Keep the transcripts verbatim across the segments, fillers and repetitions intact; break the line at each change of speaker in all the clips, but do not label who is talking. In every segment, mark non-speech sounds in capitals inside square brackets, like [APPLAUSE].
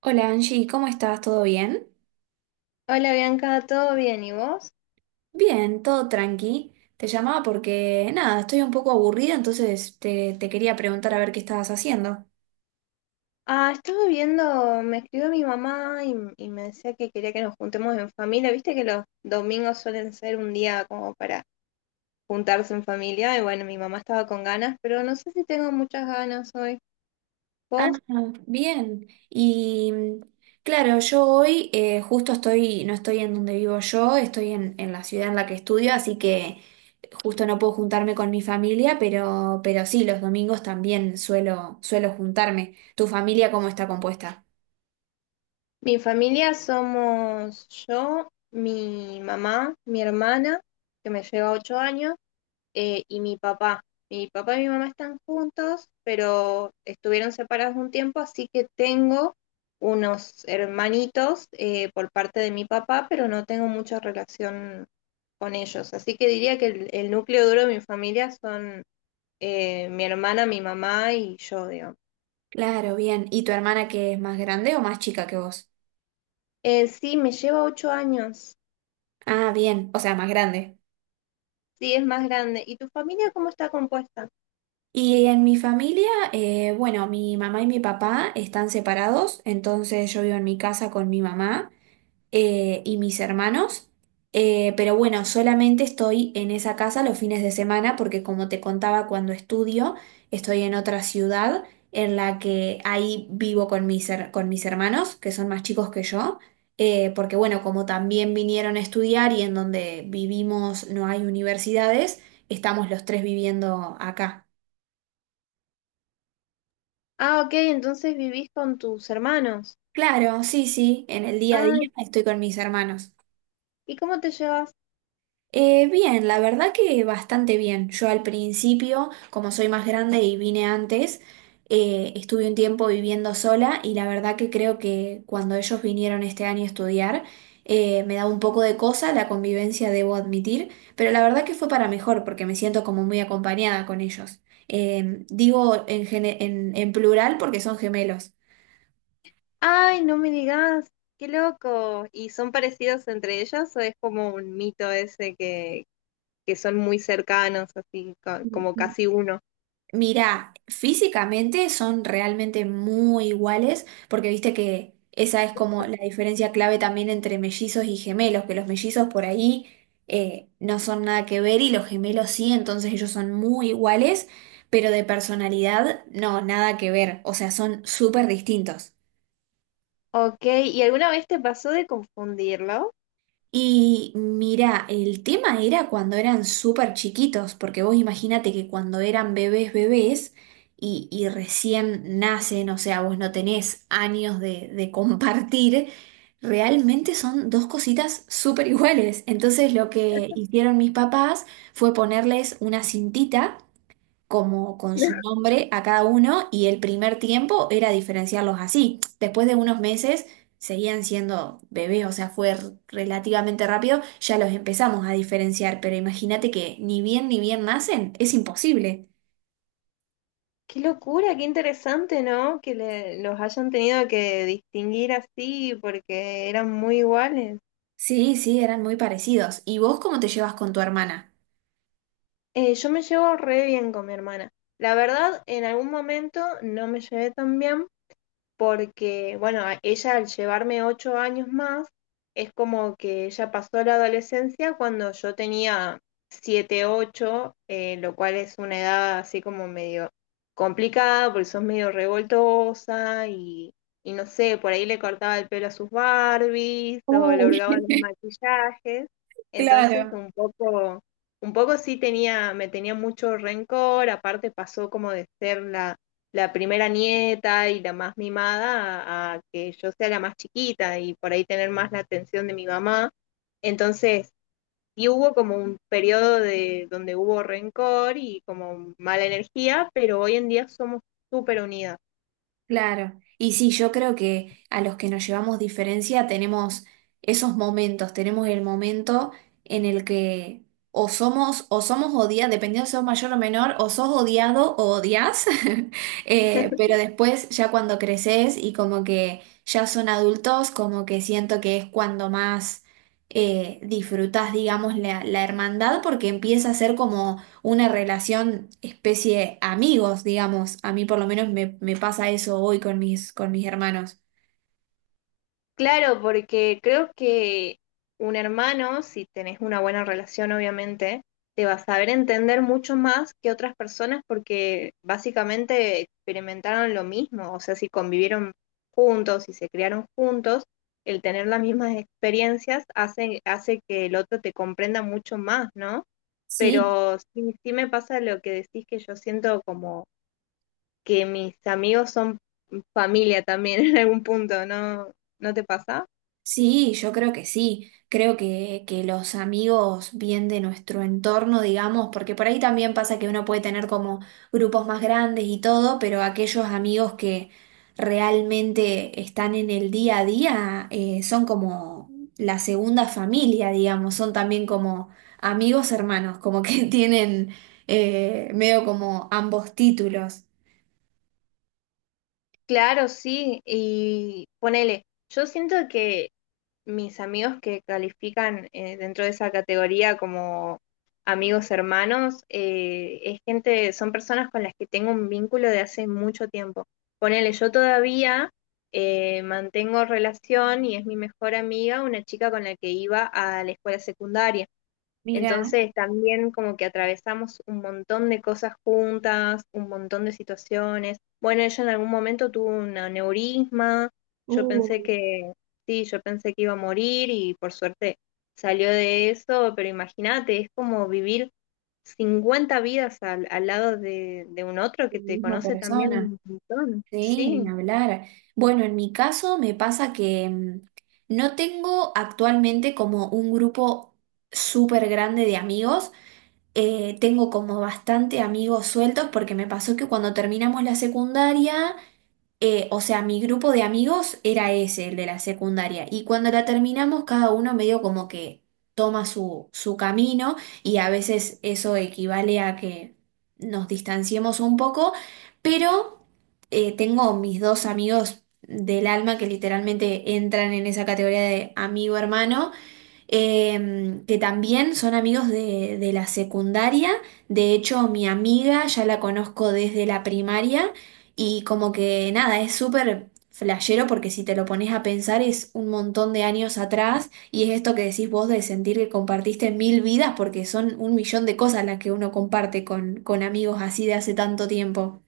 Hola Angie, ¿cómo estás? ¿Todo bien?
Hola Bianca, ¿todo bien? ¿Y vos?
Bien, todo tranqui. Te llamaba porque, nada, estoy un poco aburrida, entonces te, te quería preguntar a ver qué estabas haciendo.
Ah, estaba viendo, me escribió mi mamá y, y me decía que quería que nos juntemos en familia. Viste que los domingos suelen ser un día como para juntarse en familia y bueno, mi mamá estaba con ganas, pero no sé si tengo muchas ganas hoy.
Ah,
¿Vos?
bien. Y mm, claro, yo hoy eh, justo estoy, no estoy en donde vivo yo, estoy en, en la ciudad en la que estudio, así que justo no puedo juntarme con mi familia, pero, pero sí, los domingos también suelo, suelo juntarme. ¿Tu familia cómo está compuesta?
Mi familia somos yo, mi mamá, mi hermana, que me lleva ocho años, eh, y mi papá. Mi papá y mi mamá están juntos, pero estuvieron separados un tiempo, así que tengo unos hermanitos eh, por parte de mi papá, pero no tengo mucha relación con ellos. Así que diría que el, el núcleo duro de mi familia son eh, mi hermana, mi mamá y yo, digamos.
Claro, bien. ¿Y tu hermana que es más grande o más chica que vos?
Eh, sí, me lleva ocho años.
Ah, bien, o sea, más grande.
Sí, es más grande. ¿Y tu familia cómo está compuesta?
Y en mi familia, eh, bueno, mi mamá y mi papá están separados, entonces yo vivo en mi casa con mi mamá eh, y mis hermanos. Eh, pero bueno, solamente estoy en esa casa los fines de semana porque como te contaba cuando estudio, estoy en otra ciudad en la que ahí vivo con mis, her- con mis hermanos, que son más chicos que yo, eh, porque bueno, como también vinieron a estudiar y en donde vivimos no hay universidades, estamos los tres viviendo acá.
Ah, ok, entonces vivís con tus hermanos.
Claro, sí, sí, en el día a día
Ay,
estoy con mis hermanos.
¿y cómo te llevas?
Eh, bien, la verdad que bastante bien. Yo al principio, como soy más grande y vine antes, eh, estuve un tiempo viviendo sola y la verdad que creo que cuando ellos vinieron este año a estudiar, eh, me da un poco de cosa la convivencia, debo admitir, pero la verdad que fue para mejor porque me siento como muy acompañada con ellos. Eh, digo en, gene- en en plural porque son gemelos.
Ay, no me digas, qué loco. ¿Y son parecidos entre ellos o es como un mito ese que, que son muy cercanos, así co- como casi uno?
Mira, físicamente son realmente muy iguales, porque viste que esa es como la diferencia clave también entre mellizos y gemelos, que los mellizos por ahí eh, no son nada que ver y los gemelos sí, entonces ellos son muy iguales, pero de personalidad no, nada que ver, o sea, son súper distintos.
Ok, ¿y alguna vez te pasó de confundirlo?
Y mira, el tema era cuando eran súper chiquitos, porque vos imagínate que cuando eran bebés, bebés, y, y recién nacen, o sea, vos no tenés años de, de compartir, realmente son dos cositas súper iguales. Entonces lo que hicieron mis papás fue ponerles una cintita como con su
[LAUGHS]
nombre a cada uno y el primer tiempo era diferenciarlos así. Después de unos meses seguían siendo bebés, o sea, fue r- relativamente rápido, ya los empezamos a diferenciar, pero imagínate que ni bien ni bien nacen, es imposible.
Qué locura, qué interesante, ¿no? Que le- los hayan tenido que distinguir así porque eran muy iguales.
Sí, sí, eran muy parecidos. ¿Y vos cómo te llevas con tu hermana?
Eh, yo me llevo re bien con mi hermana. La verdad, en algún momento no me llevé tan bien porque, bueno, a- ella al llevarme ocho años más, es como que ella pasó la adolescencia cuando yo tenía siete, ocho, eh, lo cual es una edad así como medio complicada, porque sos medio revoltosa y, y no sé, por ahí le cortaba el pelo a sus Barbies o le
Uh,
hurgaba los maquillajes,
[LAUGHS]
entonces
claro.
un poco... Un poco sí tenía, me tenía mucho rencor, aparte pasó como de ser la, la primera nieta y la más mimada a, a que yo sea la más chiquita y por ahí tener más la atención de mi mamá. Entonces, sí hubo como un periodo de donde hubo rencor y como mala energía, pero hoy en día somos súper unidas.
Claro, y sí, yo creo que a los que nos llevamos diferencia tenemos esos momentos, tenemos el momento en el que o somos o somos odiados, dependiendo si sos mayor o menor, o sos odiado o odias. [LAUGHS] Eh, pero después ya cuando creces y como que ya son adultos, como que siento que es cuando más eh, disfrutas, digamos, la, la hermandad, porque empieza a ser como una relación especie amigos, digamos. A mí por lo menos me, me pasa eso hoy con mis, con mis hermanos.
Claro, porque creo que un hermano, si tenés una buena relación, obviamente, te va a saber entender mucho más que otras personas porque básicamente experimentaron lo mismo. O sea, si convivieron juntos, si se criaron juntos, el tener las mismas experiencias hace, hace que el otro te comprenda mucho más, ¿no?
Sí,
Pero sí, sí me pasa lo que decís que yo siento como que mis amigos son familia también [LAUGHS] en algún punto, ¿no? ¿No te pasa?
sí, yo creo que sí. Creo que, que los amigos bien de nuestro entorno, digamos, porque por ahí también pasa que uno puede tener como grupos más grandes y todo, pero aquellos amigos que realmente están en el día a día eh, son como la segunda familia, digamos, son también como amigos hermanos, como que [LAUGHS] tienen eh, medio como ambos títulos.
Claro, sí, y ponele, yo siento que mis amigos que califican eh, dentro de esa categoría como amigos hermanos, eh, es gente, son personas con las que tengo un vínculo de hace mucho tiempo. Ponele, yo todavía eh, mantengo relación y es mi mejor amiga, una chica con la que iba a la escuela secundaria.
Mira,
Entonces también como que atravesamos un montón de cosas juntas, un montón de situaciones. Bueno, ella en algún momento tuvo un aneurisma, yo pensé
uy,
que, sí, yo pensé que iba a morir y por suerte salió de eso, pero imagínate, es como vivir cincuenta vidas al, al lado de, de un otro
la
que te
misma
conoce también
persona.
un montón,
Sí, ni
sí.
hablar. Bueno, en mi caso me pasa que mm, no tengo actualmente como un grupo súper grande de amigos. Eh, tengo como bastante amigos sueltos porque me pasó que cuando terminamos la secundaria eh, o sea, mi grupo de amigos era ese, el de la secundaria. Y cuando la terminamos, cada uno medio como que toma su, su camino y a veces eso equivale a que nos distanciemos un poco, pero eh, tengo mis dos amigos del alma que literalmente entran en esa categoría de amigo hermano, eh, que también son amigos de, de la secundaria. De hecho, mi amiga ya la conozco desde la primaria y como que nada, es súper flashero porque si te lo pones a pensar es un montón de años atrás y es esto que decís vos de sentir que compartiste mil vidas porque son un millón de cosas las que uno comparte con, con amigos así de hace tanto tiempo.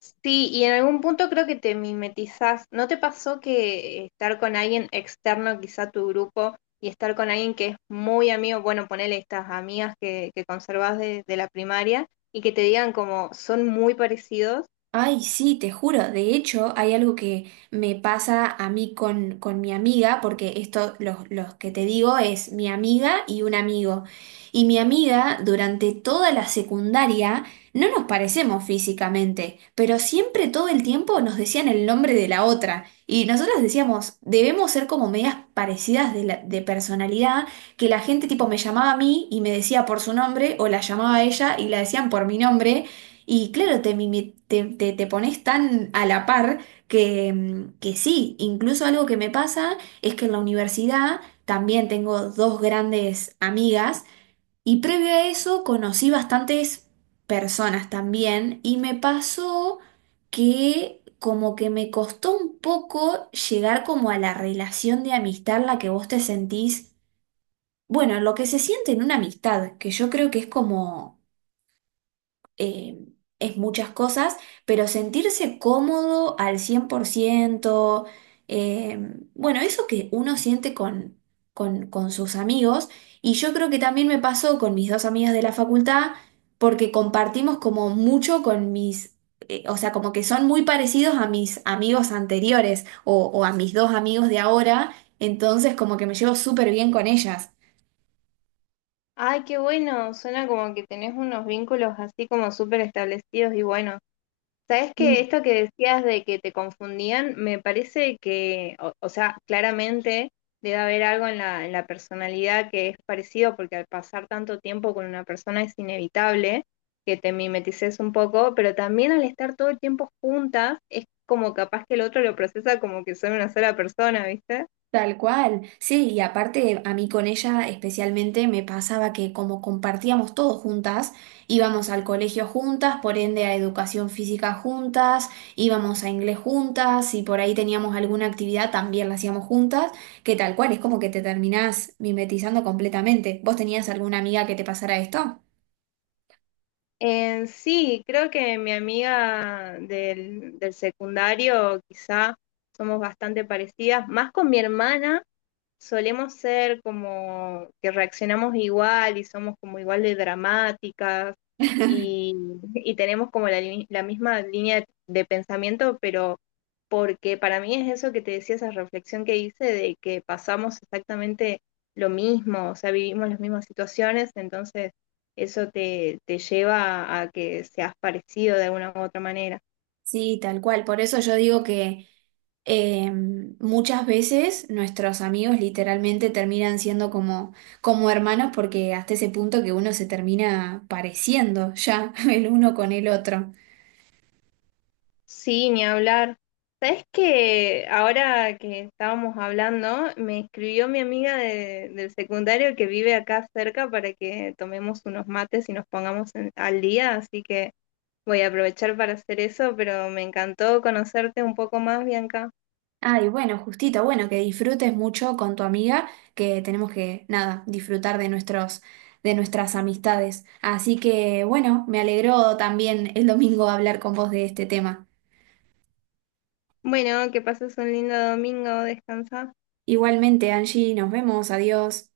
Sí, y en algún punto creo que te mimetizás. ¿No te pasó que estar con alguien externo, quizá a tu grupo, y estar con alguien que es muy amigo, bueno, ponele estas amigas que, que conservás de, de la primaria, y que te digan como son muy parecidos?
Ay, sí, te juro. De hecho, hay algo que me pasa a mí con, con mi amiga, porque esto, los, los que te digo, es mi amiga y un amigo. Y mi amiga, durante toda la secundaria, no nos parecemos físicamente, pero siempre todo el tiempo nos decían el nombre de la otra. Y nosotros decíamos, debemos ser como medias parecidas de, la- de personalidad, que la gente tipo me llamaba a mí y me decía por su nombre, o la llamaba a ella y la decían por mi nombre. Y claro, te, mimi- te, te- te pones tan a la par que, mm, que sí, incluso algo que me pasa es que en la universidad también tengo dos grandes amigas y previo a eso conocí bastantes personas también y me pasó que como que me costó un poco llegar como a la relación de amistad en la que vos te sentís, bueno, lo que se siente en una amistad, que yo creo que es como eh, es muchas cosas, pero sentirse cómodo al cien por ciento, eh, bueno, eso que uno siente con, con, con sus amigos, y yo creo que también me pasó con mis dos amigas de la facultad, porque compartimos como mucho con mis... eh, O sea, como que son muy parecidos a mis amigos anteriores o, o a mis dos amigos de ahora, entonces como que me llevo súper bien con ellas.
Ay, qué bueno, suena como que tenés unos vínculos así como súper establecidos y bueno. Sabes que esto que decías de que te confundían, me parece que, o, o sea, claramente debe haber algo en la, en la personalidad que es parecido, porque al pasar tanto tiempo con una persona es inevitable que te mimetices un poco, pero también al estar todo el tiempo juntas, es como capaz que el otro lo procesa como que son una sola persona, ¿viste?
Tal cual, sí, y aparte a mí con ella especialmente me pasaba que como compartíamos todo juntas, íbamos al colegio juntas, por ende a educación física juntas, íbamos a inglés juntas, y por ahí teníamos alguna actividad también la hacíamos juntas, que tal cual, es como que te terminás mimetizando completamente. ¿Vos tenías alguna amiga que te pasara esto?
Eh, sí, creo que mi amiga del, del secundario quizá somos bastante parecidas, más con mi hermana solemos ser como que reaccionamos igual y somos como igual de dramáticas
[LAUGHS]
y, y tenemos como la, li- la misma línea de pensamiento, pero porque para mí es eso que te decía, esa reflexión que hice de que pasamos exactamente lo mismo, o sea, vivimos las mismas situaciones, entonces eso te, te lleva a que seas parecido de alguna u otra manera.
Sí, tal cual. Por eso yo digo que eh, muchas veces nuestros amigos literalmente terminan siendo como, como hermanos porque hasta ese punto que uno se termina pareciendo ya [LAUGHS] el uno con el otro.
Sí, ni hablar. ¿Sabes que ahora que estábamos hablando, me escribió mi amiga de- del secundario que vive acá cerca para que tomemos unos mates y nos pongamos en- al día, así que voy a aprovechar para hacer eso, pero me encantó conocerte un poco más, Bianca.
Ay, bueno, justito, bueno, que disfrutes mucho con tu amiga, que tenemos que, nada, disfrutar de nuestros, de nuestras amistades. Así que, bueno, me alegró también el domingo hablar con vos de este tema.
Bueno, que pases un lindo domingo, descansa.
Igualmente, Angie, nos vemos, adiós.